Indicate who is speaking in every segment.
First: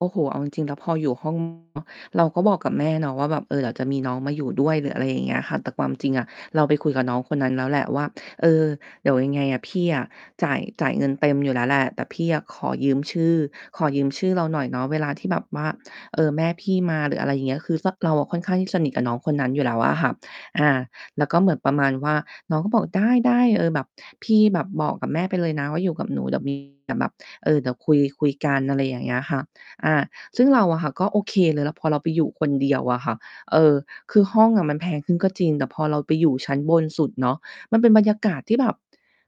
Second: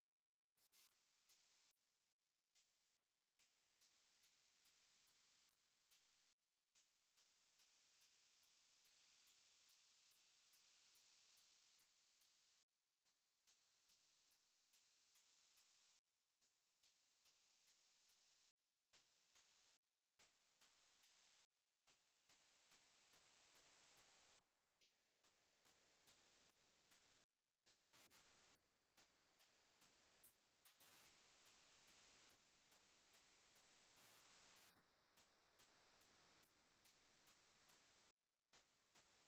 Speaker 1: โอ้โฮ เอาจริง ๆ แล้วพออยู่ ห้อง เนาะ เราก็บอกกับแม่เนาะว่า แบบ "เออ เดี๋ยวจะมีน้องมาอยู่ด้วย" หรืออะไรอย่างเงี้ยค่ะ แต่ความจริงอะ เราไปคุยกับน้องคนนั้นแล้วแหละว่า "เออ เดี๋ยวยังไงอะ พี่อะจ่าย จ่ายเงินเต็มอยู่แล้วแหละ แต่พี่อะขอยืมชื่อ ขอยืมชื่อเราหน่อยเนาะ เวลาที่แบบว่า เออ แม่พี่มา" หรืออะไรอย่างเงี้ย ก็คือซะ เราอะค่อนข้างที่สนิทกับน้องคนนั้นอยู่แล้วอะค่ะ อา แล้วก็เหมือนประมาณว่า น้องก็บอก "ได้ ๆ เออ แบบพี่แบบบอกกับแม่ไปเลยนะว่าอยู่กับหนู เดี๋ยว มี แต่แบบ เออ เดี๋ยวคุย คุยกัน" อะไรอย่างเงี้ยค่ะ อา ซึ่งเราอะค่ะ ก็โอเคเลย แล้วพอเราไปอยู่คนเดียวอะค่ะ เออ คือห้องอะมันแพงขึ้นก็จริง แต่พอเราไปอยู่ชั้นบนสุดเนาะ มันเป็นบรรยากาศที่แบบ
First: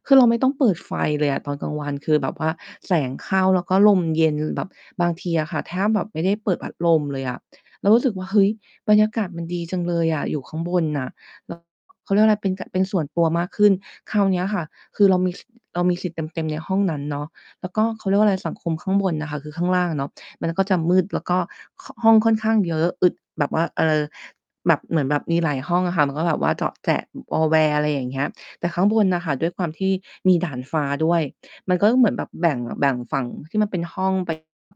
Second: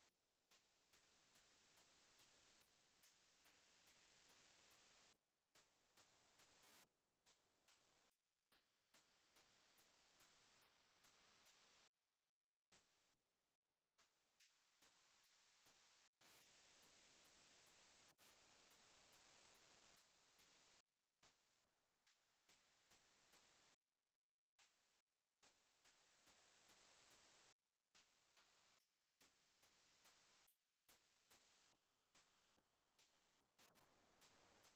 Speaker 1: คือเราไม่ต้องเปิดไฟเลยอะ ตอนกลางวันคือแบบว่าแสงเข้า แล้วก็ลมเย็น แบบบางทีอะค่ะแทบแบบไม่ได้เปิดพัดลมเลยอะ เรารู้สึกว่า เฮ้ย บรรยากาศมันดีจังเลยอะ อยู่ข้างบนน่ะ แล้ว เขาเรียกว่าอะไร เป็นกะ เป็นส่วนตัวมากขึ้น คราวเนี้ยค่ะ คือเรามี ส เรามีสิทธิ์เต็ม ๆ ในห้องนั้นเนาะ แล้วก็ เขาเรียกว่าไร สังคมข้างบนน่ะค่ะ คือข้างล่างอะเนาะ มันก็จะมืด แล้วก็ ข ห้องค่อนข้างเยอะ อึดแบบว่า เออ แบบเหมือนแบบมีหลายห้องอะค่ะ มันก็แบบว่าเจาะแจะวอแว อะไรอย่างเงี้ย แต่ข้างบนน่ะค่ะ ด้วยความที่มีดาดฟ้า ด้วย มันก็คือเหมือนแบบแบ่ง แบ่งฝั่งที่มันเป็นห้อง ไป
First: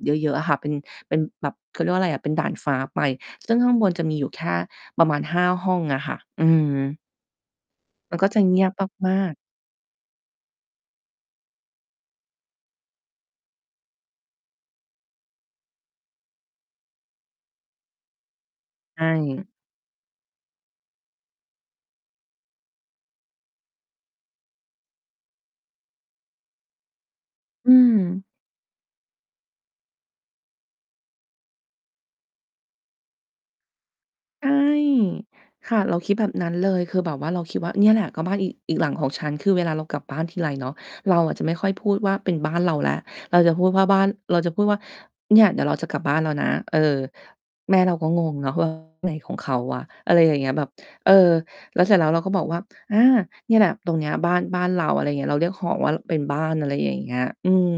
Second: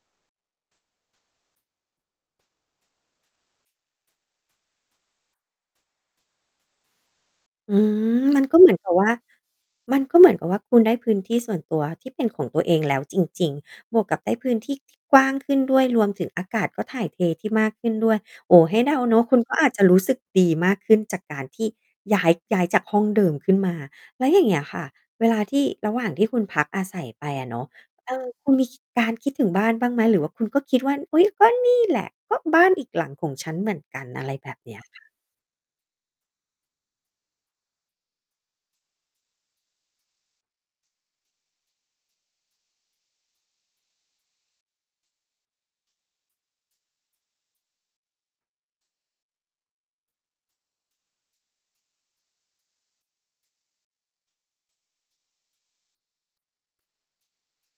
Speaker 1: เยอะ ๆ อะ ค่ะ เป็น เป็นแบบ เขาเรียกว่าไรอะ เป็นดาดฟ้า ไป ซึ่งข้างบนจะมีอยู่แค่ประมาณ 5 ห้องอะค่ะ อืม
Speaker 2: อื
Speaker 1: มัน
Speaker 2: ม
Speaker 1: ก็จ
Speaker 2: ม
Speaker 1: ะ
Speaker 2: ัน
Speaker 1: เ
Speaker 2: ก
Speaker 1: ง
Speaker 2: ็
Speaker 1: ี
Speaker 2: เห
Speaker 1: ย
Speaker 2: ม
Speaker 1: บ
Speaker 2: ือนกับว่
Speaker 1: ม
Speaker 2: า
Speaker 1: าก ๆ
Speaker 2: มันก็เหมือนกับว่าคุณได้พื้นที่ส่วนตัว ที่เป็นของตัวเอง แล้วจริง ๆ บวกกับได้พื้นที่ที่กว้างขึ้นด้วย รวมถึงอากาศก็ถ่ายเทที่มากขึ้นด้วย โอ้ ให้เด
Speaker 1: ใ
Speaker 2: า
Speaker 1: ช
Speaker 2: เนาะ คุณ
Speaker 1: ่
Speaker 2: ก็อาจจะรู้สึกดีมากขึ้นจากการที่ย้าย ย้ายจากห้องเดิมขึ้นมา แล้วอย่างเงี้ยค่ะ เวลาที่ ระหว่างที่คุณพักอาศัยไปอะเนาะ
Speaker 1: อื
Speaker 2: เอ
Speaker 1: ม
Speaker 2: อ คุณมีคิ การคิดถึงบ้านบ้างไหม? หรือว่าคุณก็คิดว่า "อุ๊ย ก็นี่แหละ ก็บ้านอีกหลังของฉันเหมือนกัน" อะไร
Speaker 1: ใช
Speaker 2: แ
Speaker 1: ่
Speaker 2: บบเนี้ย ค่ะ
Speaker 1: ค่ะ เราคิดแบบนั้นเลย คือแบบว่าเราคิดว่า "เนี่ยแหละก็บ้านอี อีกหลังของฉัน" คือเวลาเรากลับบ้านทีไรเนาะ เราอะจะไม่ค่อยพูดว่า เป็นบ้านเราแล้ว เราจะพูดว่าบ้าน เราจะพูดว่า "เนี่ย เดี๋ยวเราจะกลับบ้านแล้วนะ" เออ แม่เราก็งงเนาะ ว่า "อะไรของเขาวะ?" อะไรอย่างเงี้ย แบบ เออ แล้วเสร็จแล้ว เราก็บอกว่า "อา เนี่ยแหละ ตรงเนี้ยบ้าน บ้านเรา" อะไรเงี้ย เราเรียกหอว่าเป็นบ้าน อะไรอย่างเงี้ย อืม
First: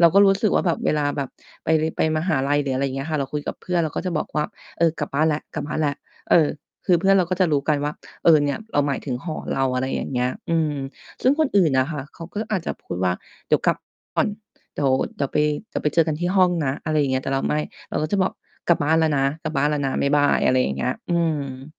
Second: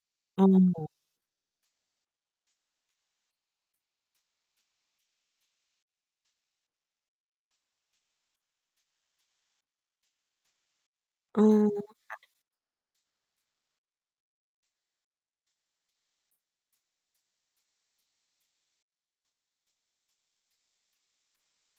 Speaker 1: เราก็ รู้
Speaker 2: อ้
Speaker 1: สึกว่า แบบ
Speaker 2: อ
Speaker 1: เวลาแบบไป ร ไปมหาลัย หรืออะไรอย่างเงี้ยค่ะ เราคุยกับเพื่อน เราก็จะบอกว่า "เออ กลับบ้านแล้ว ๆ" เออ คือเพื่อนเราก็จะรู้กันว่า เออ เนี่ย เราหมายถึงหอเรา อะไรอย่างเงี้ย อืม ซึ่ง
Speaker 2: อ
Speaker 1: ค
Speaker 2: ้อ
Speaker 1: นอื่นน่ะค่ะ
Speaker 2: ค่
Speaker 1: เขา
Speaker 2: ะ
Speaker 1: ก็อาจจะพูดว่า "เดี๋ยวกลับ ก่อน เดี๋ยว เดี๋ยวไป กลับไปเจอกันที่ห้องนะ" อะไรอย่างเงี้ย แต่เราไม่ เราก็จะบอก "กลับบ้านแล้วนะ กลับบ้านแล้วนะ บ๊ายบาย" อะไรอย่างเงี้ย อืม